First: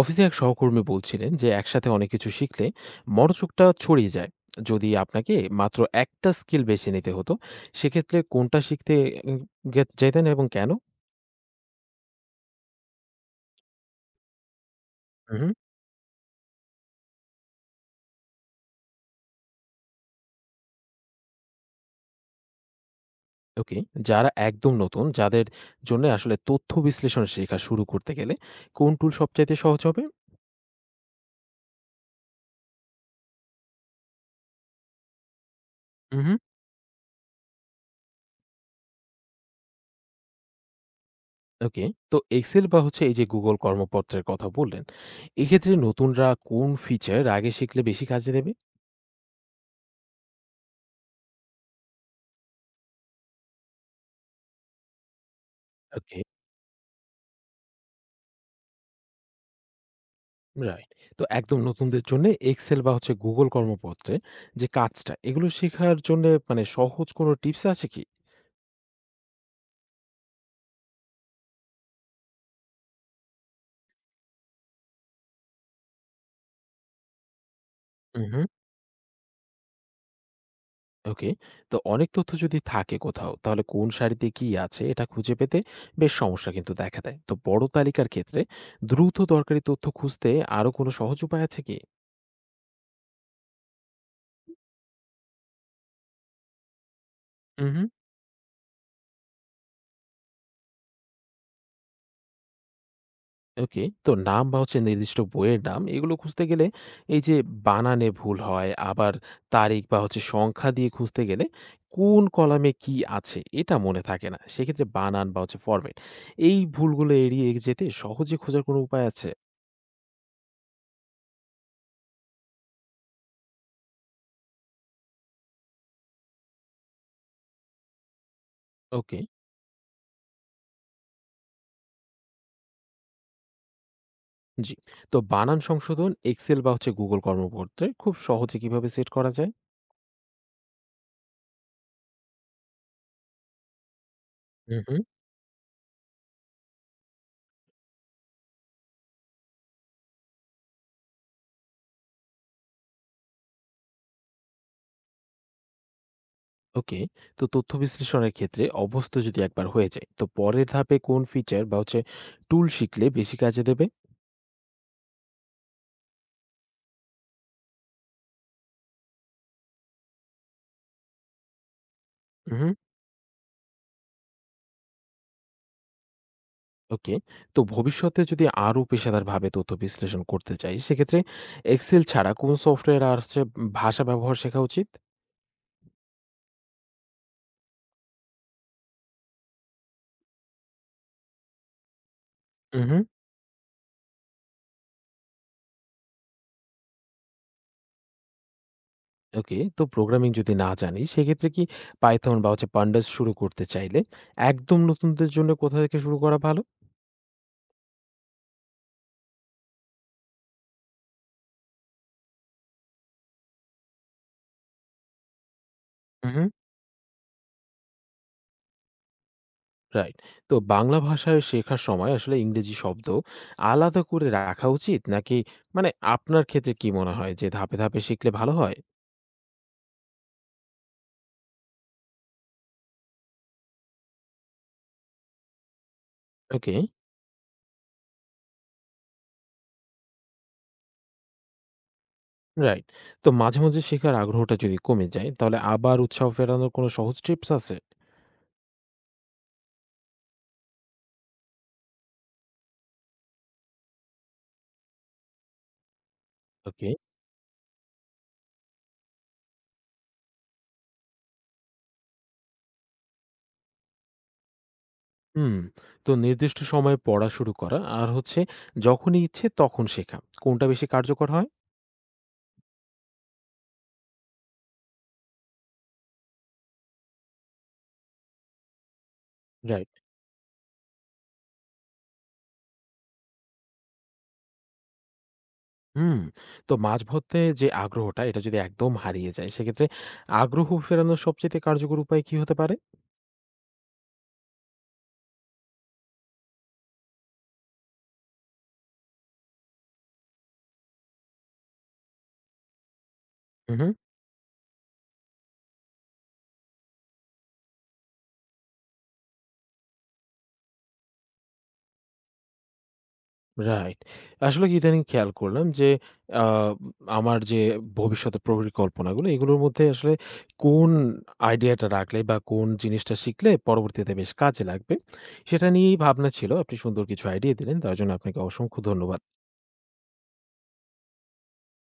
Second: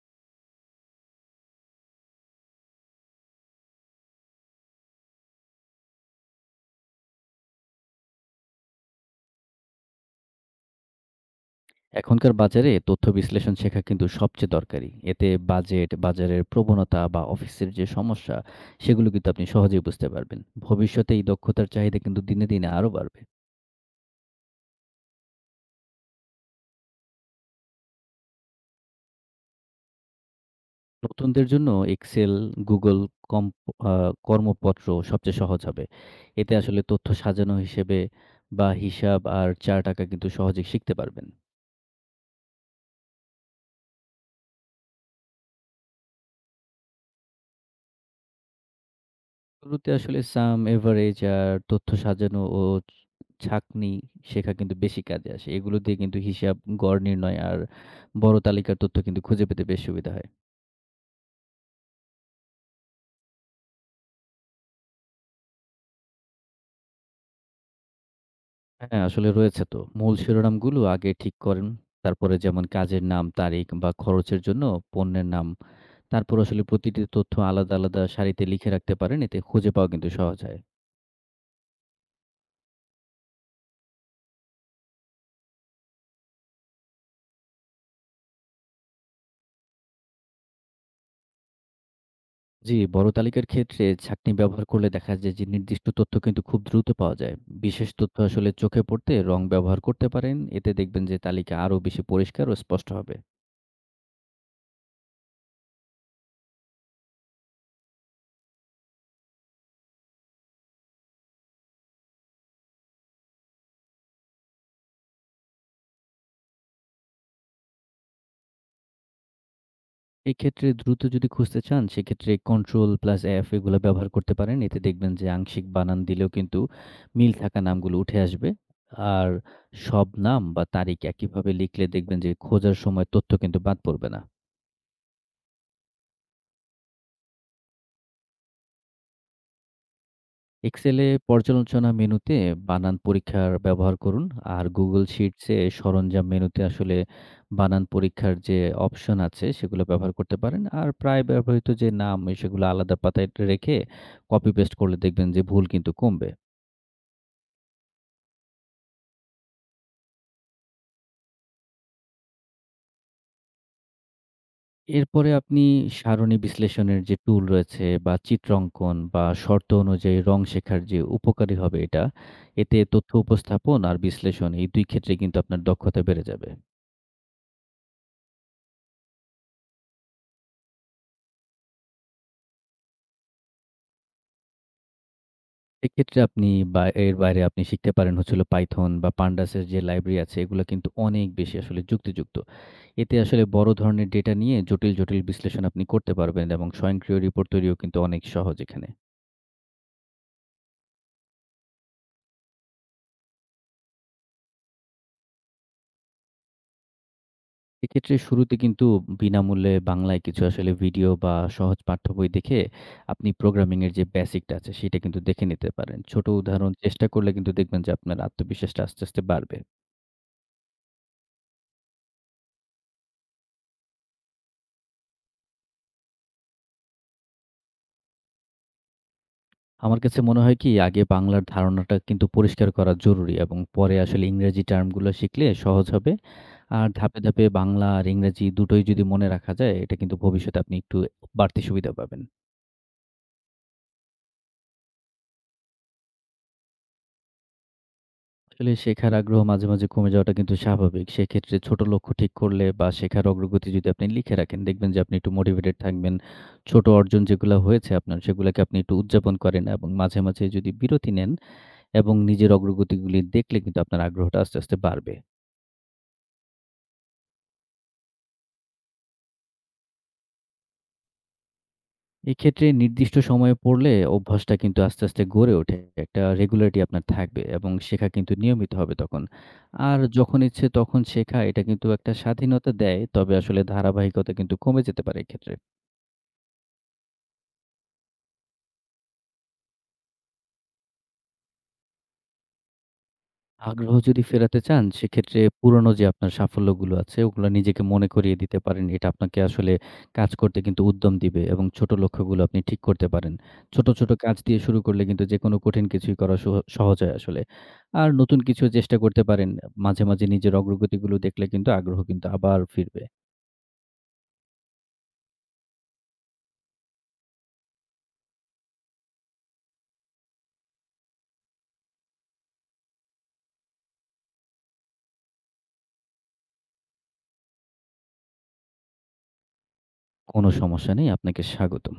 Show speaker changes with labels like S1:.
S1: অফিসে এক সহকর্মী বলছিলেন যে একসাথে অনেক কিছু শিখলে মনোযোগটা ছড়িয়ে যায়। যদি আপনাকে মাত্র একটা স্কিল বেছে নিতে হতো, সেক্ষেত্রে কোনটা শিখতে উম, যেতেন এবং কেন?
S2: এখনকার বাজারে তথ্য বিশ্লেষণ শেখা কিন্তু সবচেয়ে দরকারি। এতে
S1: হুম।
S2: বাজেট, বাজারের প্রবণতা বা অফিসের যে সমস্যা, সেগুলো কিন্তু আপনি সহজেই বুঝতে পারবেন। ভবিষ্যতে এই দক্ষতার চাহিদা কিন্তু দিনে, দিনে আরো বাড়বে।
S1: ওকে। যারা একদম নতুন, যাদের জন্য আসলে তথ্য বিশ্লেষণ শেখা শুরু করতে গেলে কোন টুল সবচাইতে সহজ হবে?
S2: নতুনদের জন্য Excel, Google কম্প আ কর্মপত্র সবচেয়ে সহজ হবে।
S1: হুম।
S2: এতে আসলে তথ্য সাজানো হিসেবে বা হিসাব আর চার্ট আঁকা কিন্তু সহজেই শিখতে পারবেন।
S1: ওকে, তো এক্সেল বা হচ্ছে এই যে গুগল কর্মপত্রের কথা বললেন, এক্ষেত্রে নতুনরা কোন ফিচার আগে শিখলে বেশি কাজে দেবে?
S2: শুরুতে আসলে সাম, এভারেজ আর তথ্য সাজানো ও ছাঁকনি শেখা কিন্তু বেশি কাজে আসে। এগুলো দিয়ে কিন্তু
S1: ওকে।
S2: হিসাব, গড় নির্ণয় আর বড় তালিকার তথ্য কিন্তু খুঁজে পেতে বেশ সুবিধা হয়।
S1: রাইট। তো একদম নতুনদের জন্যে এক্সেল বা হচ্ছে গুগল কর্মপত্রে যে কাজটা, এগুলো শেখার জন্যে মানে সহজ কোনো টিপস আছে কি?
S2: হ্যাঁ, আসলে রয়েছে তো। মূল শিরোনামগুলো আগে ঠিক করেন। তারপরে যেমন কাজের নাম, তারিখ বা খরচের জন্য পণ্যের নাম। তারপর আসলে প্রতিটি তথ্য আলাদা, আলাদা
S1: উহু।
S2: সারিতে লিখে রাখতে পারেন। এতে খুঁজে পাওয়া কিন্তু সহজ হয়।
S1: ওকে। তো অনেক তথ্য যদি থাকে কোথাও, তাহলে কোন সারিতে কি আছে এটা খুঁজে পেতে বেশ সমস্যা কিন্তু দেখা দেয়। তো বড় তালিকার ক্ষেত্রে দ্রুত দরকারি তথ্য খুঁজতে আরো কোনো সহজ উপায় আছে কি?
S2: জি, বড় তালিকার ক্ষেত্রে ছাঁকনি ব্যবহার করলে দেখা যায় যে নির্দিষ্ট তথ্য কিন্তু খুব দ্রুত পাওয়া যায়।
S1: উহু।
S2: বিশেষ তথ্য আসলে চোখে পড়তে রং ব্যবহার করতে পারেন। এতে দেখবেন যে তালিকা আরও বেশি পরিষ্কার ও স্পষ্ট হবে।
S1: ওকে। তো নাম বা হচ্ছে নির্দিষ্ট বইয়ের নাম এগুলো খুঁজতে গেলে এই যে বানানে ভুল হয়, আবার তারিখ বা হচ্ছে সংখ্যা দিয়ে খুঁজতে গেলে কোন কলামে কি আছে এটা মনে থাকে না। সেক্ষেত্রে বানান বা হচ্ছে ফরম্যাট, এই ভুলগুলো এড়িয়ে যেতে সহজে খোঁজার কোনো উপায় আছে?
S2: এক্ষেত্রে দ্রুত যদি খুঁজতে চান, সেক্ষেত্রে কন্ট্রোল প্লাস এফ এগুলা ব্যবহার করতে পারেন। এতে দেখবেন যে আংশিক বানান দিলেও কিন্তু মিল থাকা নামগুলো উঠে আসবে।
S1: ওকে,
S2: আর সব নাম বা তারিখ একইভাবে লিখলে দেখবেন যে খোঁজার সময় তথ্য কিন্তু বাদ পড়বে না।
S1: জি। তো বানান সংশোধন এক্সেল বা হচ্ছে Google কর্মক্ষেত্রে খুব সহজে কিভাবে সেট করা যায়?
S2: এক্সেলে পর্যালোচনা মেনুতে বানান পরীক্ষার ব্যবহার করুন আর
S1: হুম, হুম।
S2: গুগল শিটসে সরঞ্জাম মেনুতে আসলে বানান পরীক্ষার যে অপশন আছে সেগুলো ব্যবহার করতে পারেন আর প্রায় ব্যবহৃত যে নাম সেগুলো আলাদা পাতায় রেখে কপি পেস্ট করলে দেখবেন যে ভুল কিন্তু কমবে।
S1: ওকে। তো তথ্য বিশ্লেষণের ক্ষেত্রে অভ্যস্ত যদি একবার হয়ে যাই, তো পরের ধাপে কোন ফিচার বা হচ্ছে টুল শিখলে বেশি কাজে দেবে?
S2: এরপরে আপনি সারণী বিশ্লেষণের যে টুল রয়েছে বা চিত্রাঙ্কন বা শর্ত অনুযায়ী রং শেখার যে উপকারী হবে এটা
S1: উহু,
S2: এতে তথ্য উপস্থাপন আর বিশ্লেষণ এই দুই ক্ষেত্রে কিন্তু আপনার দক্ষতা বেড়ে যাবে।
S1: ওকে। তো ভবিষ্যতে যদি আরো পেশাদারভাবে তথ্য বিশ্লেষণ করতে চাই, সেক্ষেত্রে এক্সেল ছাড়া কোন সফটওয়্যার আর হচ্ছে ভাষা ব্যবহার শেখা উচিত?
S2: এক্ষেত্রে আপনি বা এর বাইরে আপনি শিখতে পারেন হচ্ছে হলো Python বা Pandas এর যে লাইব্রেরি আছে এগুলা কিন্তু অনেক বেশি আসলে যুক্তিযুক্ত।
S1: উহু।
S2: এতে আসলে বড় ধরনের ডেটা নিয়ে জটিল, জটিল বিশ্লেষণ আপনি করতে পারবেন এবং স্বয়ংক্রিয় রিপোর্ট তৈরিও কিন্তু অনেক সহজ এখানে।
S1: ওকে। তো প্রোগ্রামিং যদি না জানি, সেক্ষেত্রে কি পাইথন বা হচ্ছে pandas শুরু করতে চাইলে একদম নতুনদের জন্য কোথা থেকে শুরু করা ভালো?
S2: এক্ষেত্রে শুরুতে কিন্তু বিনামূল্যে বাংলায় কিছু আসলে ভিডিও বা সহজ পাঠ্য বই দেখে আপনি প্রোগ্রামিং এর যে বেসিকটা আছে সেটা কিন্তু দেখে নিতে পারেন। ছোট
S1: উহু।
S2: উদাহরণ চেষ্টা করলে কিন্তু দেখবেন যে আপনার আত্মবিশ্বাসটা আস্তে, আস্তে বাড়বে।
S1: রাইট। তো বাংলা ভাষায় শেখার সময় আসলে ইংরেজি শব্দ আলাদা করে রাখা উচিত? নাকি মানে আপনার ক্ষেত্রে কি মনে হয় যে ধাপে, ধাপে শিখলে ভালো হয়?
S2: আমার কাছে মনে হয় কি আগে বাংলার ধারণাটা কিন্তু পরিষ্কার করা জরুরি এবং পরে আসলে ইংরেজি টার্মগুলো শিখলে সহজ হবে।
S1: ওকে।
S2: আর ধাপে, ধাপে বাংলা আর ইংরেজি দুটোই যদি মনে রাখা যায় এটা কিন্তু ভবিষ্যতে আপনি একটু বাড়তি সুবিধা পাবেন।
S1: রাইট। তো মাঝে, মাঝে শেখার আগ্রহটা যদি কমে যায়, তাহলে আবার উৎসাহ ফেরানোর কোনো সহজ টিপস আছে?
S2: আসলে শেখার আগ্রহ মাঝে, মাঝে কমে যাওয়াটা কিন্তু স্বাভাবিক। সেক্ষেত্রে ছোট লক্ষ্য ঠিক করলে বা শেখার অগ্রগতি যদি আপনি লিখে রাখেন দেখবেন যে আপনি একটু মোটিভেটেড থাকবেন। ছোট
S1: ওকে।
S2: অর্জন যেগুলা হয়েছে আপনার সেগুলাকে আপনি একটু উদযাপন করেন এবং মাঝে, মাঝে যদি বিরতি নেন এবং নিজের অগ্রগতিগুলি দেখলে কিন্তু আপনার আগ্রহটা আস্তে, আস্তে বাড়বে।
S1: হুম। তো নির্দিষ্ট সময়ে পড়া শুরু করা আর হচ্ছে যখনই ইচ্ছে তখন শেখা, কোনটা বেশি কার্যকর হয়?
S2: এক্ষেত্রে নির্দিষ্ট সময়ে পড়লে অভ্যাসটা কিন্তু আস্তে, আস্তে গড়ে ওঠে। একটা রেগুলারিটি আপনার থাকবে এবং শেখা কিন্তু নিয়মিত হবে তখন।
S1: রাইট।
S2: আর যখন ইচ্ছে তখন শেখা এটা কিন্তু একটা স্বাধীনতা দেয়। তবে আসলে ধারাবাহিকতা কিন্তু কমে যেতে পারে এক্ষেত্রে।
S1: হুম। তো মাঝপথে যে আগ্রহটা এটা যদি একদম হারিয়ে যায়, সেক্ষেত্রে আগ্রহ ফেরানোর সবচাইতে কার্যকর উপায় কি হতে পারে?
S2: আগ্রহ যদি ফেরাতে চান, সেক্ষেত্রে পুরনো যে আপনার সাফল্যগুলো আছে, ওগুলা নিজেকে মনে করিয়ে দিতে পারেন। এটা আপনাকে আসলে কাজ করতে কিন্তু উদ্যম দিবে এবং ছোট লক্ষ্যগুলো আপনি ঠিক করতে পারেন। ছোট,
S1: উহু।
S2: ছোট কাজ দিয়ে শুরু করলে কিন্তু যেকোনো কঠিন কিছুই করা সহ সহজ হয় আসলে। আর নতুন কিছু চেষ্টা করতে পারেন। মাঝে, মাঝে নিজের অগ্রগতিগুলো দেখলে কিন্তু আগ্রহ কিন্তু আবার ফিরবে।
S1: রাইট। আসলে কি ইদানিং খেয়াল করলাম যে আ আমার যে ভবিষ্যতের পরিকল্পনাগুলো, এগুলোর মধ্যে আসলে কোন আইডিয়াটা রাখলে বা কোন জিনিসটা শিখলে পরবর্তীতে বেশ কাজে লাগবে সেটা নিয়েই ভাবনা ছিল। আপনি সুন্দর কিছু আইডিয়া দিলেন। তার জন্য আপনাকে অসংখ্য ধন্যবাদ।
S2: কোনো সমস্যা নেই। আপনাকে স্বাগতম।